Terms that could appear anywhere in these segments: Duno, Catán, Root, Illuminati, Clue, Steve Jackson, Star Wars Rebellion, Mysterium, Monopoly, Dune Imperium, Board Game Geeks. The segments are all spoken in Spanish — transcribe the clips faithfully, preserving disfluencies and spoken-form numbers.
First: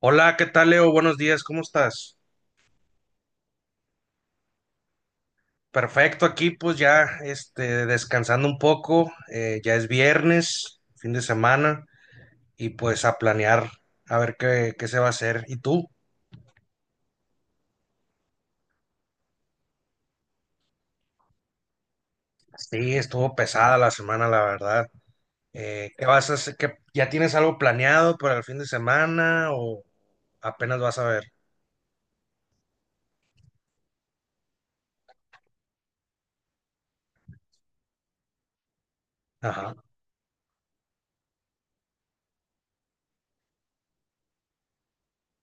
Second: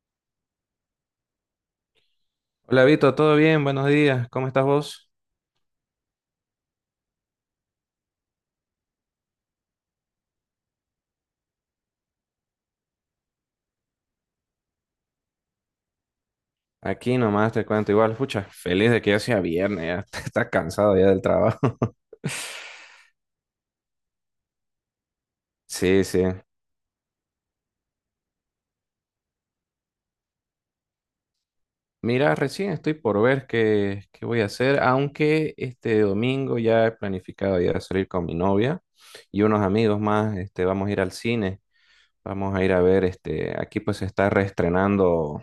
Hola, ¿qué tal, Leo? Buenos días, ¿cómo estás? Hola Vito, ¿todo bien? Buenos días, ¿cómo estás vos? Perfecto, aquí pues ya este, descansando un poco, eh, ya es viernes, fin de semana, y pues a planear a ver qué, qué se va a hacer. ¿Y tú? Aquí nomás te cuento igual, pucha, feliz de que ya sea viernes, ya estás cansado ya del trabajo. Sí, estuvo pesada la semana, la verdad. Eh, Sí, ¿qué sí. vas a hacer? ¿Qué- ya tienes algo planeado para el fin de semana o apenas vas a ver? Mira, recién estoy por ver qué, qué voy a hacer, aunque este domingo ya he planificado ya salir con mi novia y unos Ajá. amigos más, este, vamos a ir al cine, vamos a ir a ver, este, aquí pues se está reestrenando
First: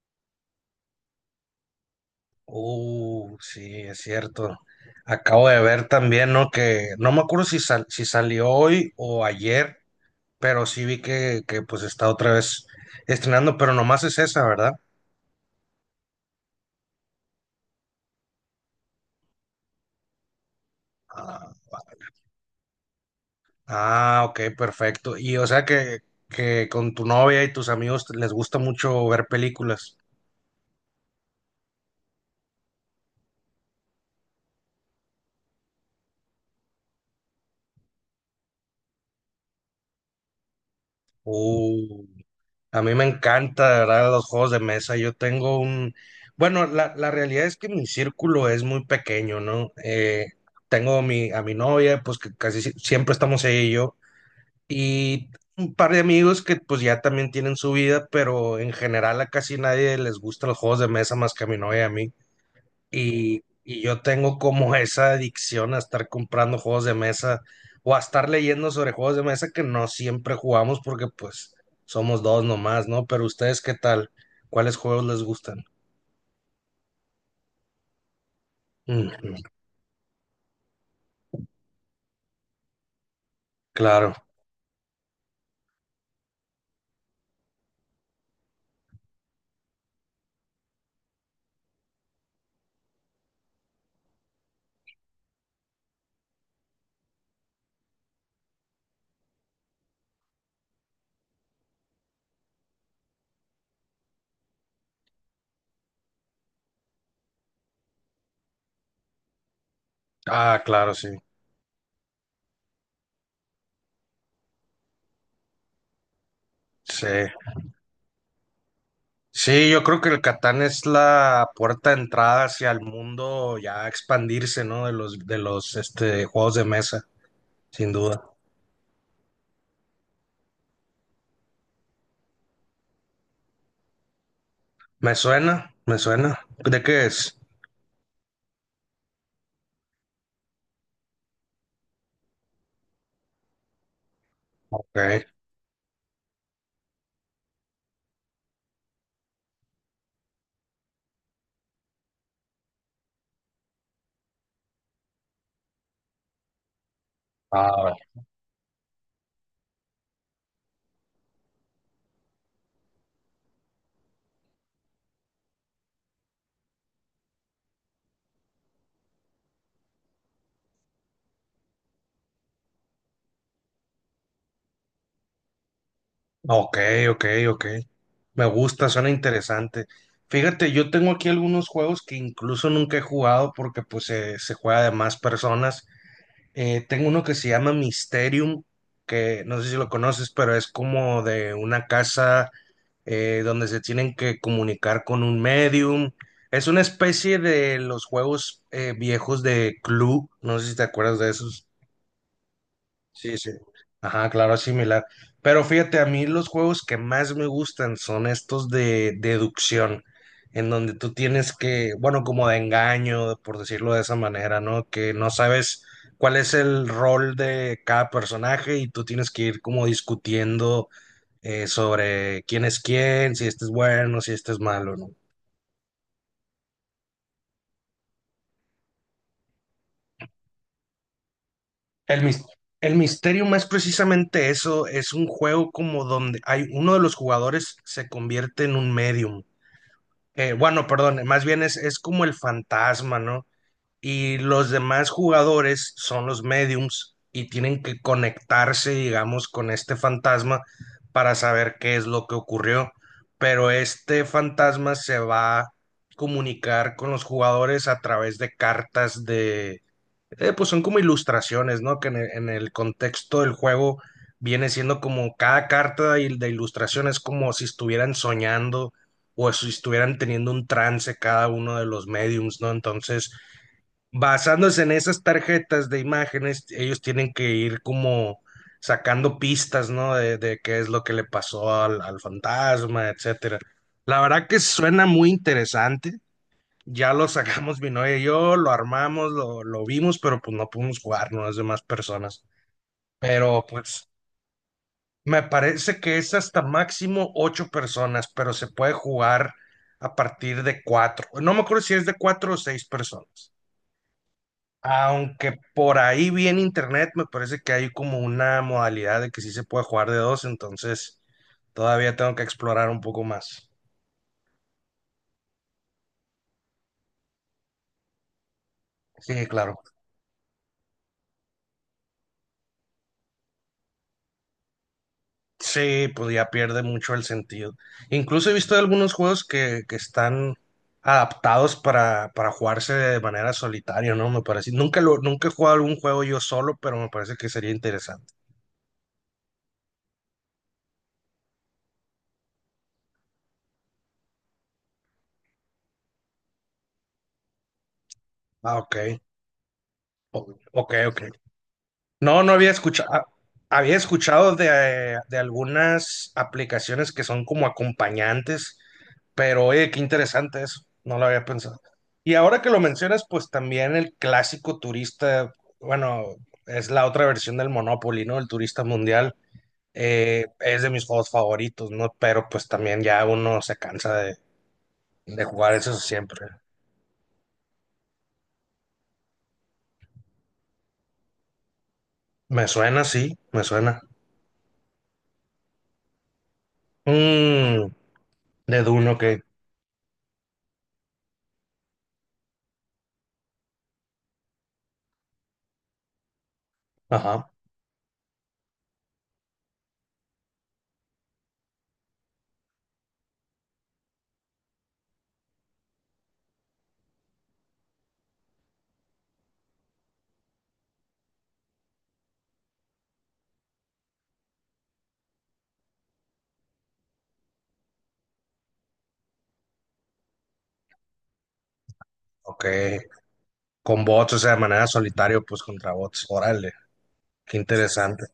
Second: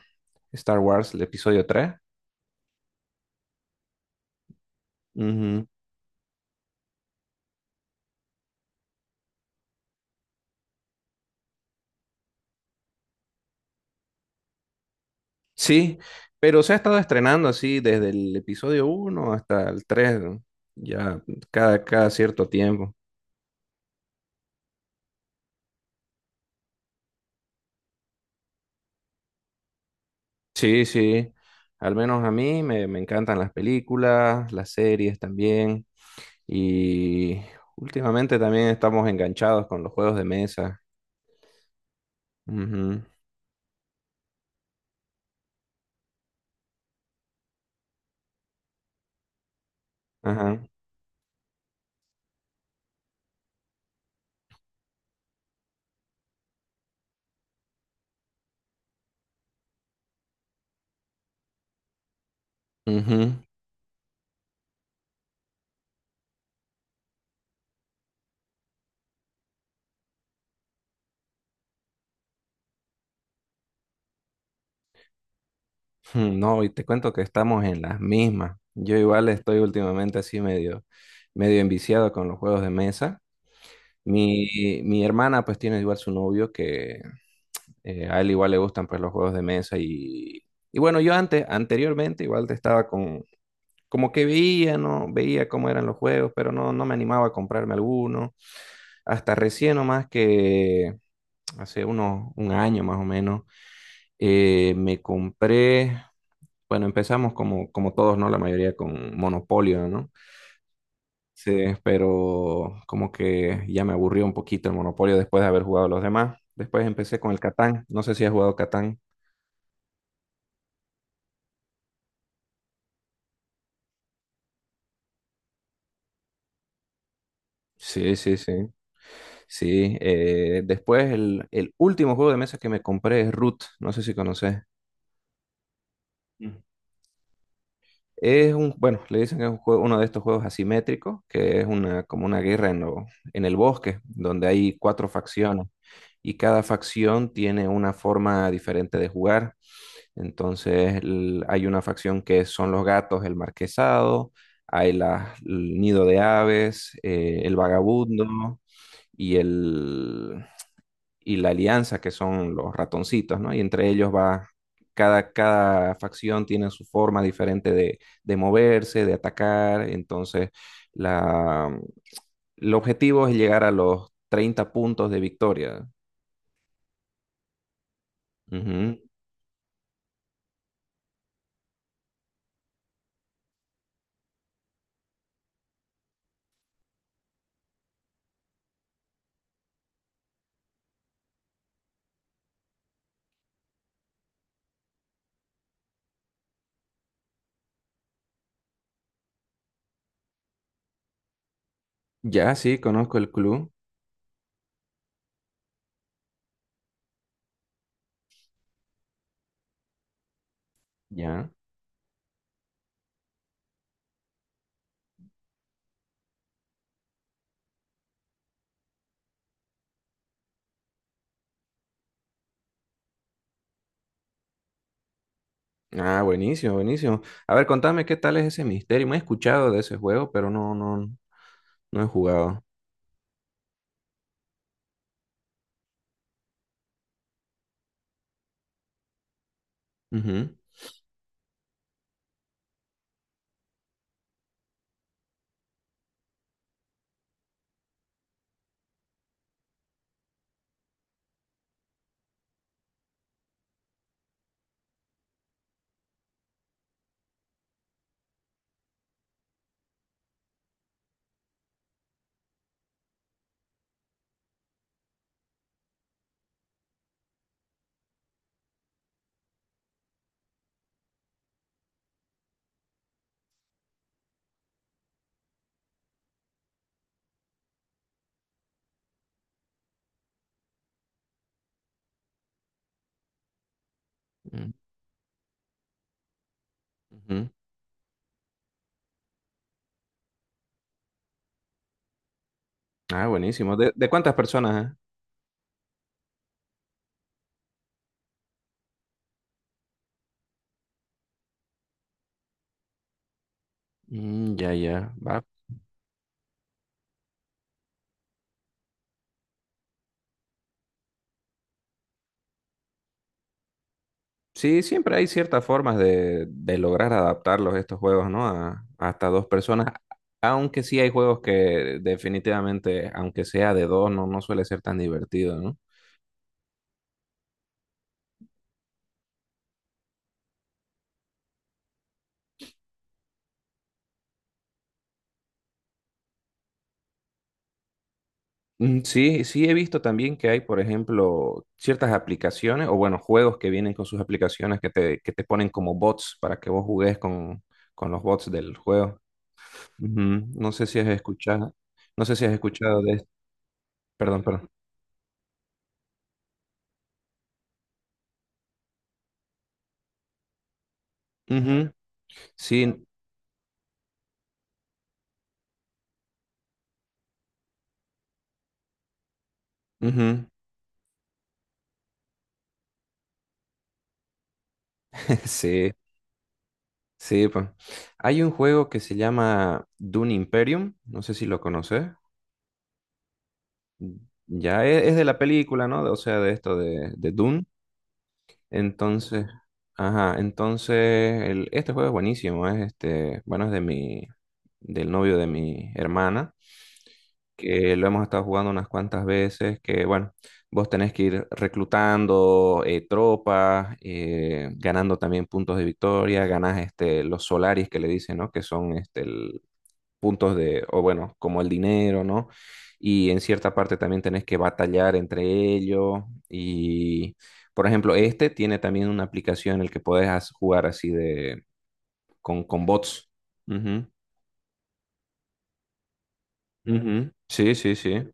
Star Wars, el episodio tres. Uh, sí, es cierto. Acabo de ver también, ¿no? Que no me acuerdo si, sal- si salió hoy o ayer, pero sí vi que, que, pues está otra vez estrenando, pero nomás es esa, ¿verdad? Sí, pero se ha estado estrenando así desde el episodio uno hasta el tres, ¿no? Ya Ah, cada, cada cierto tiempo. ah, ok, perfecto. Y o sea que, que con tu novia y tus amigos te- les gusta mucho ver películas. Sí, sí, al menos a mí me, me encantan las películas, las series también, y últimamente también estamos enganchados con los juegos de mesa. Uh, a mí Ujú. me encanta, de ¿verdad? Los juegos de mesa. Yo tengo un. Bueno, la, la realidad es que mi círculo es muy pequeño, ¿no? Eh, Ajá. tengo mi, a mi novia, pues que casi si- siempre estamos ella y yo. Y un par de amigos que pues ya también tienen su vida, pero en general a casi nadie les gustan los juegos de mesa más que a mi novia y a mí. Ujú. Y, y yo tengo como esa adicción a estar comprando juegos de mesa o a estar leyendo sobre juegos de mesa que no siempre jugamos porque pues somos dos nomás, ¿no? Pero ustedes, ¿qué tal? ¿Cuáles juegos les gustan? Hmm, No, y te cuento que estamos en las mismas. Yo Ujú, igual estoy últimamente así medio, medio enviciado con los juegos de mesa. claro. Mi, mi hermana pues tiene igual su novio que eh, a él igual le gustan pues los juegos de mesa y, y bueno, yo antes, anteriormente igual te estaba con, como que veía, ¿no? Veía cómo eran los juegos, pero no, no me animaba a comprarme alguno. Hasta recién nomás que hace unos, un año más o menos, eh, me compré, bueno, empezamos como, como todos, ¿no? La mayoría con Monopolio, ¿no? Ah, claro, sí. Sí, pero como que ya me aburrió un poquito el Monopolio después de haber jugado los demás. Después Sí. empecé con el Catán. No sé si has jugado Catán. Sí, yo creo que el Catán es la puerta de entrada hacia el mundo ya expandirse, ¿no? De los, de los este, juegos de mesa, sin Sí, duda. sí, sí. Sí. Eh, después el, el último juego de mesa que me compré es Root. No sé si conoces. Me suena, me suena. Mm. ¿De qué es? Es un, bueno, le dicen que es un juego- uno de estos juegos asimétricos, que es una, como una guerra en, lo- en el bosque, donde hay Ok. cuatro facciones y cada facción tiene una forma diferente de jugar. Entonces el- hay una facción que son los gatos, el marquesado, hay la el nido de aves, eh, el Ah, vagabundo y, el, y la alianza, que son los ratoncitos, ¿no? Y entre ellos va, cada, cada facción tiene su forma diferente de, de moverse, de atacar. Entonces la, el objetivo es llegar a los treinta puntos de victoria. ok, ok, ok. Me gusta, Ujú. suena interesante. Fíjate, yo tengo aquí algunos juegos que incluso nunca he jugado porque pues se, se juega de más personas. Eh, tengo uno que se llama Mysterium, que no sé si lo conoces, pero es como de una casa, eh, donde se tienen que comunicar con un medium. Es una especie de los juegos eh, viejos de Clue, no sé si te acuerdas de esos. Ya, sí, conozco el Sí, sí. club. Ajá, claro, es similar. Pero fíjate, a mí los juegos que más me gustan son estos de deducción, en donde tú Ya. tienes que, bueno, como de engaño, por decirlo de esa manera, ¿no? Que no sabes cuál es el rol de cada personaje y tú tienes que ir como discutiendo, eh, sobre quién es quién, si este es bueno, si este es malo, ¿no? Ah, buenísimo, buenísimo. A ver, contame qué tal es ese misterio. Me he escuchado de ese juego, pero no, no, no he El, mis- jugado. el misterio, más precisamente eso, es un juego como donde hay uno de los jugadores se convierte en un medium. Eh, Ujú, Bueno, perdón, eh, más bien es, es como el fantasma, ¿no? Y los demás jugadores son los mediums y tienen que conectarse, digamos, con este fantasma para saber qué es lo que ocurrió. Pero este fantasma se va a comunicar con los jugadores a través de cartas de, eh, pues son como ilustraciones, ¿no? Que en el, en el contexto del juego viene siendo como cada carta de, il- de ilustración, es como si estuvieran soñando o si estuvieran teniendo un trance cada uno de los mediums, ¿no? Entonces, basándose en esas tarjetas de imágenes, ellos tienen que ir como sacando pistas, ¿no? De, de qué es lo que le pasó al, al fantasma, etcétera. La verdad que mm, suena muy interesante. Ya lo ujú. sacamos mi novia y yo, lo armamos, lo, lo vimos, pero pues no pudimos jugar, no las demás personas. Ah, Pero buenísimo. ¿De, de pues cuántas personas, eh? me parece que es hasta máximo ocho personas, pero se puede jugar a partir de cuatro. No me acuerdo si es de cuatro o seis personas. Mm, ya, ya. Va. Aunque por ahí vi en internet, me parece que hay como una modalidad de que sí se puede jugar de dos, entonces todavía tengo que explorar un poco más. Sí, siempre hay ciertas formas de, de lograr adaptarlos estos juegos, ¿no? A, hasta Sí, dos claro. personas. Aunque sí hay juegos que definitivamente, aunque sea de dos, no, no suele ser tan divertido, ¿no? Sí, pues ya pierde mucho el sentido. Incluso he visto algunos juegos que, que están adaptados para, para jugarse de manera solitaria, ¿no? Me parece. Nunca lo, nunca he jugado algún juego yo solo, pero me parece que sería interesante. Mm, Sí, sí he visto también que hay, por ejemplo, ciertas aplicaciones o bueno, juegos que vienen con sus aplicaciones que te, que te ponen como bots para que vos jugues con, con los bots del Ah, ok. juego. Ujú. O- No sé Ok, si has ok. escuchado, no sé No, si no has había escuchado escuchado, de esto. había Perdón, escuchado de, perdón. eh, de algunas aplicaciones que son como acompañantes, pero oye, qué interesante eso, no lo había pensado. Ujú. Y ahora que lo Sí, mencionas, pues también el clásico turista, bueno, es la otra versión del Monopoly, ¿no? El turista mundial, eh, ujú. es de mis juegos favoritos, ¿no? Pero pues también ya uno se cansa de, de jugar Sí, eso siempre. sí, pues. Hay un juego que se llama Dune Imperium, no sé si lo conoces. Me suena, sí, me suena. Ya es, es de la película, ¿no? O sea, de esto de, de Dune. Mm, de Duno, ok. Entonces, ajá, entonces el, este juego es buenísimo, es este, bueno, es de mi, del novio de mi hermana, Ajá, que lo hemos estado jugando unas cuantas veces, que bueno, vos tenés que ir reclutando eh, tropas, eh, ganando también puntos de victoria, ganás este, los solaris que le dicen, ¿no? Que son este, puntos de, o bueno, como el dinero, ¿no? Y en cierta parte también tenés que batallar entre ellos. Y, por ejemplo, este tiene también una aplicación en la que podés as- jugar así de, con, ok. con bots. Con bots, o sea, de manera solitario, pues contra bots. Órale, Ujú, ujú. qué Sí, sí, sí. interesante.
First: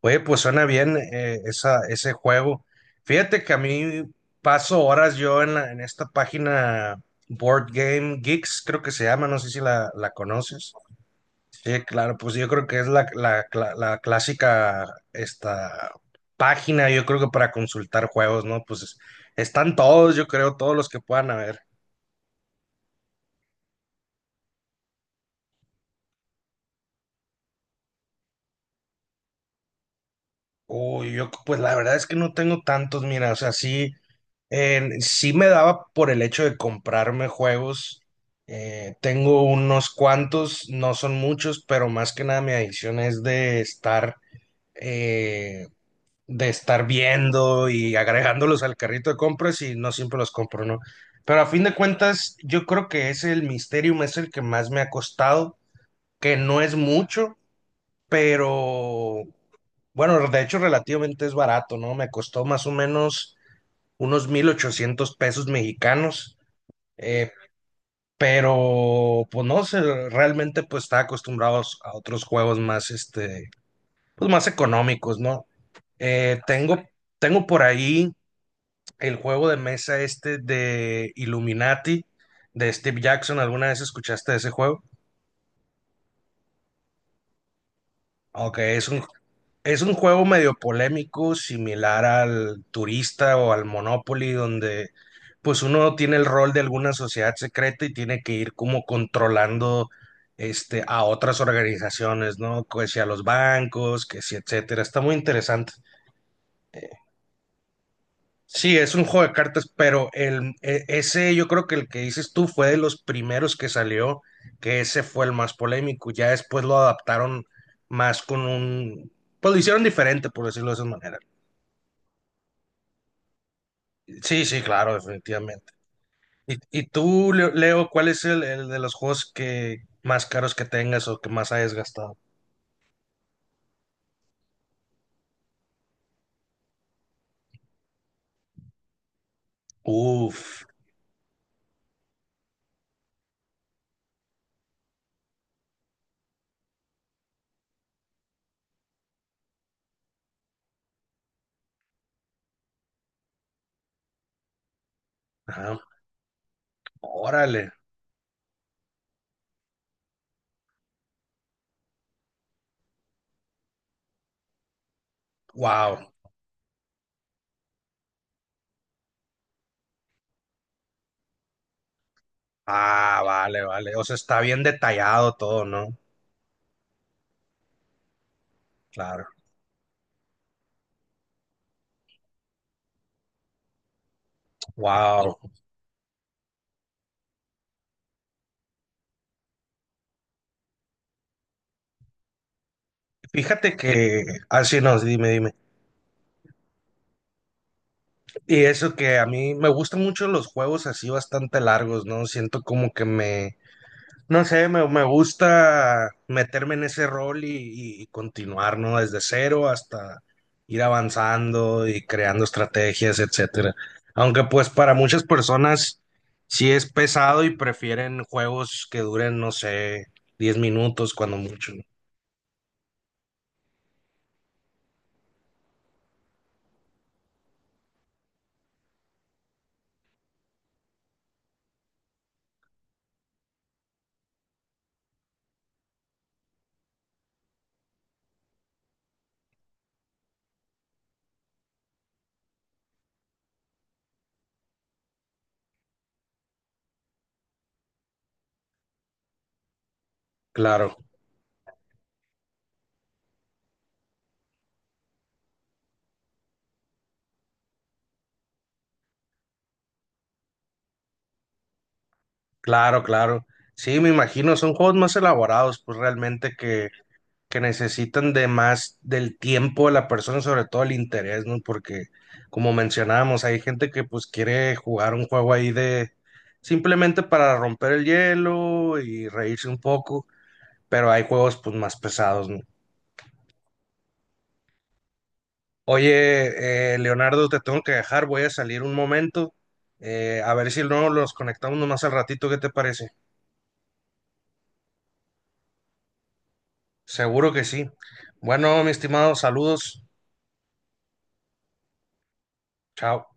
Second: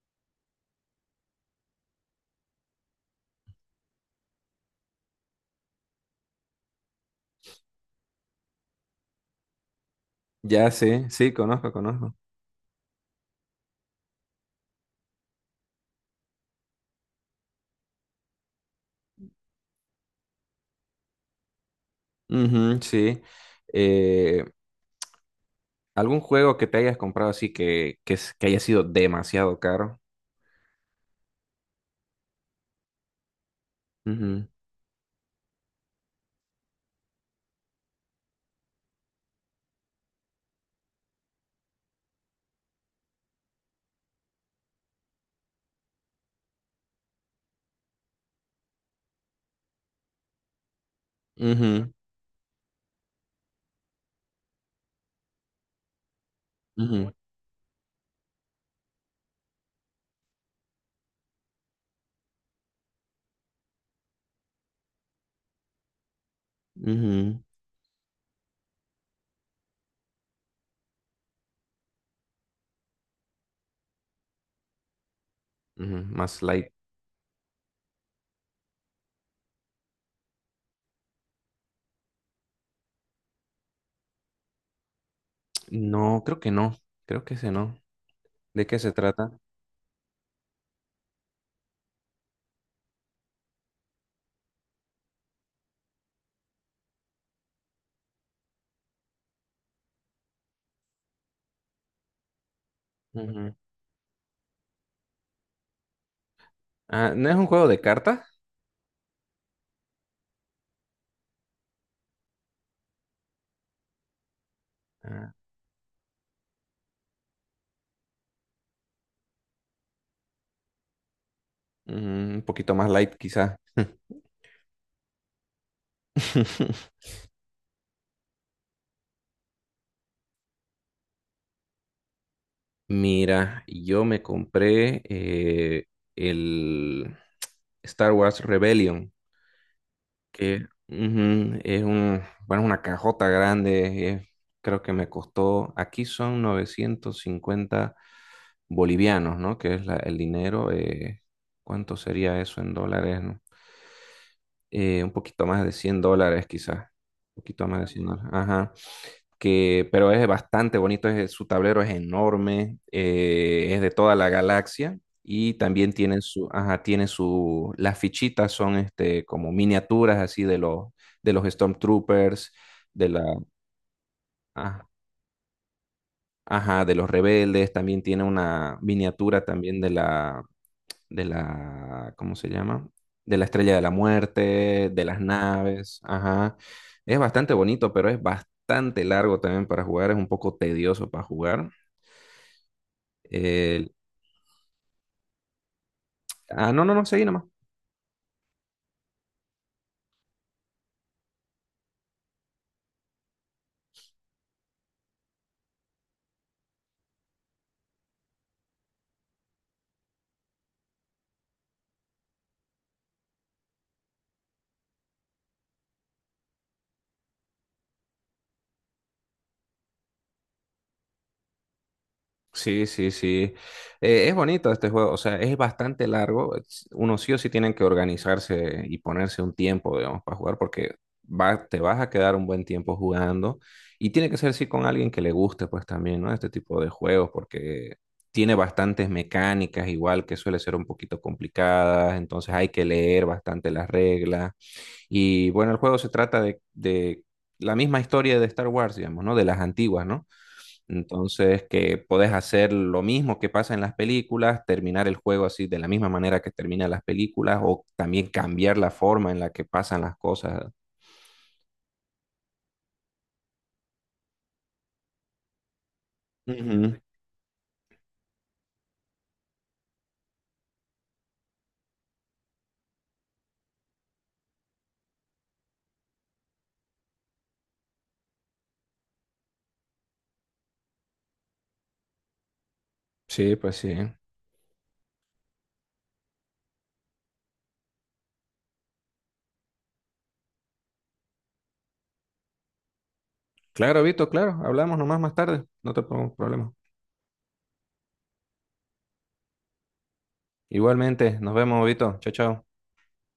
Oye, pues suena bien, eh, esa, ese juego. Fíjate que a mí paso horas yo en, la- en esta página Board Game Geeks, creo que se llama, no sé si la, la Ya conoces. sé, sí, conozco, Sí, conozco. claro, pues yo creo que es la, la, cla- la clásica esta página, yo creo que para consultar juegos, ¿no? Pues están todos, yo creo, todos los que puedan haber. Ujú, sí. Eh, ¿algún juego que te hayas comprado así que, que, es- que haya sido demasiado caro? Uy, yo pues la verdad es que no tengo tantos, mira, o sea, sí, Ujú, en- sí me daba por el hecho de comprarme juegos. Eh, tengo unos cuantos, no son muchos, pero más que nada mi adicción es de estar, eh, de estar viendo y agregándolos al carrito de compras y no siempre los compro, ¿no? Pero a fin de ujú, cuentas, yo creo que es el Mysterium, es el que más me ha costado, que no es ujú, mucho, pero bueno, de hecho relativamente es barato, ¿no? Me costó más o menos unos mil ochocientos pesos mexicanos, eh, ujú, pero pues no sé, realmente pues está acostumbrado a otros juegos más, este, pues más económicos, ¿no? ujú. Eh, Más light. tengo, tengo por ahí el juego de mesa este de Illuminati, de Steve Jackson. ¿Alguna vez escuchaste de ese juego? No, creo que no. Creo que ese no. Ok, ¿De qué es se un, trata? es un juego medio polémico, similar al turista o al Monopoly, donde pues uno tiene el rol de alguna sociedad secreta y tiene que ir como controlando este a otras organizaciones, ¿no? Que si a los Ujú. bancos, que si etcétera. Está muy interesante. Ah, ¿no es un juego de cartas? Sí, es un juego de cartas, pero el e- ese yo creo que el que dices tú fue de los primeros que salió, que ese fue el Ah, más polémico. Ya después lo adaptaron más con un, pues lo hicieron diferente, por decirlo de esa manera. mm, un poquito más light, quizá. Sí, sí, claro, definitivamente. ¿Y, y tú, Leo, Leo, cuál es el, el de los juegos que más caros que tengas o que más hayas gastado? Mira, yo me compré eh, el Star Wars Rebellion, Uf, que ujú, es un, bueno, una cajota grande. Eh, creo que me costó, aquí son novecientos cincuenta bolivianos, ¿no? Que es la- el dinero. Eh, ¿cuánto sería eso en dólares? ¿No? Eh, un poquito más de ajá, cien dólares quizás, un poquito órale, más de cien dólares, ajá, que, pero es bastante bonito, es- su tablero es enorme, eh, es de toda la galaxia y también wow. tiene su, ajá, tiene su, las fichitas son este, como miniaturas así de los, de los Stormtroopers, de Ah, la, vale, vale. O sea, está bien ah, detallado todo, ¿no? ajá, de los rebeldes, también tiene una Claro. miniatura también de la de la, ¿cómo se llama? De la estrella de la muerte, de las Wow. naves, ajá. Es bastante bonito, pero es bastante largo también para jugar, es un poco tedioso para jugar. Fíjate El- que, así no, dime, dime. ah, no, no, no, seguí nomás. Y eso que a mí me gustan mucho los juegos así bastante largos, ¿no? Siento como que me No sé, me, me gusta meterme en ese rol y, y continuar, ¿no? Desde cero hasta ir avanzando y creando estrategias, etcétera. Aunque pues para muchas personas sí es pesado y prefieren juegos que duren, no sé, diez minutos cuando mucho, ¿no? Sí, sí, sí. Eh, es bonito este juego, o sea, es bastante largo. es- Uno sí o sí tienen que organizarse y ponerse un tiempo, digamos, para jugar, porque va, te vas a quedar un buen tiempo jugando. Y tiene que ser sí con alguien que le guste, pues también, ¿no? Este tipo de juegos, porque tiene bastantes mecánicas, igual que suele ser un poquito complicadas, entonces hay que leer bastante las reglas. Y bueno, el juego se trata de, de la misma historia de Star Wars, digamos, ¿no? De las antiguas, ¿no? Claro, Entonces, que podés hacer lo mismo que pasa en las películas, terminar el juego así de la misma manera que terminan las películas o también cambiar la forma en la que pasan las cosas. claro, claro. Sí, me imagino, son juegos más elaborados, pues realmente que Ujú. que necesitan de más del tiempo de la persona, sobre todo el interés, ¿no? Porque, como mencionábamos, hay gente que pues quiere jugar un juego ahí de simplemente para romper el hielo y reírse un poco, pero hay juegos pues más pesados, ¿no? Sí, pues sí. Oye, eh, Leonardo, te tengo que dejar, voy a salir un momento, eh, a ver si no los conectamos nomás al ratito, ¿qué te parece? Claro, Vito, claro. Hablamos nomás más tarde. No te pongo problema. Seguro que sí. Bueno, mi estimado, saludos, Igualmente, nos vemos, Vito. Chao, chao. chao.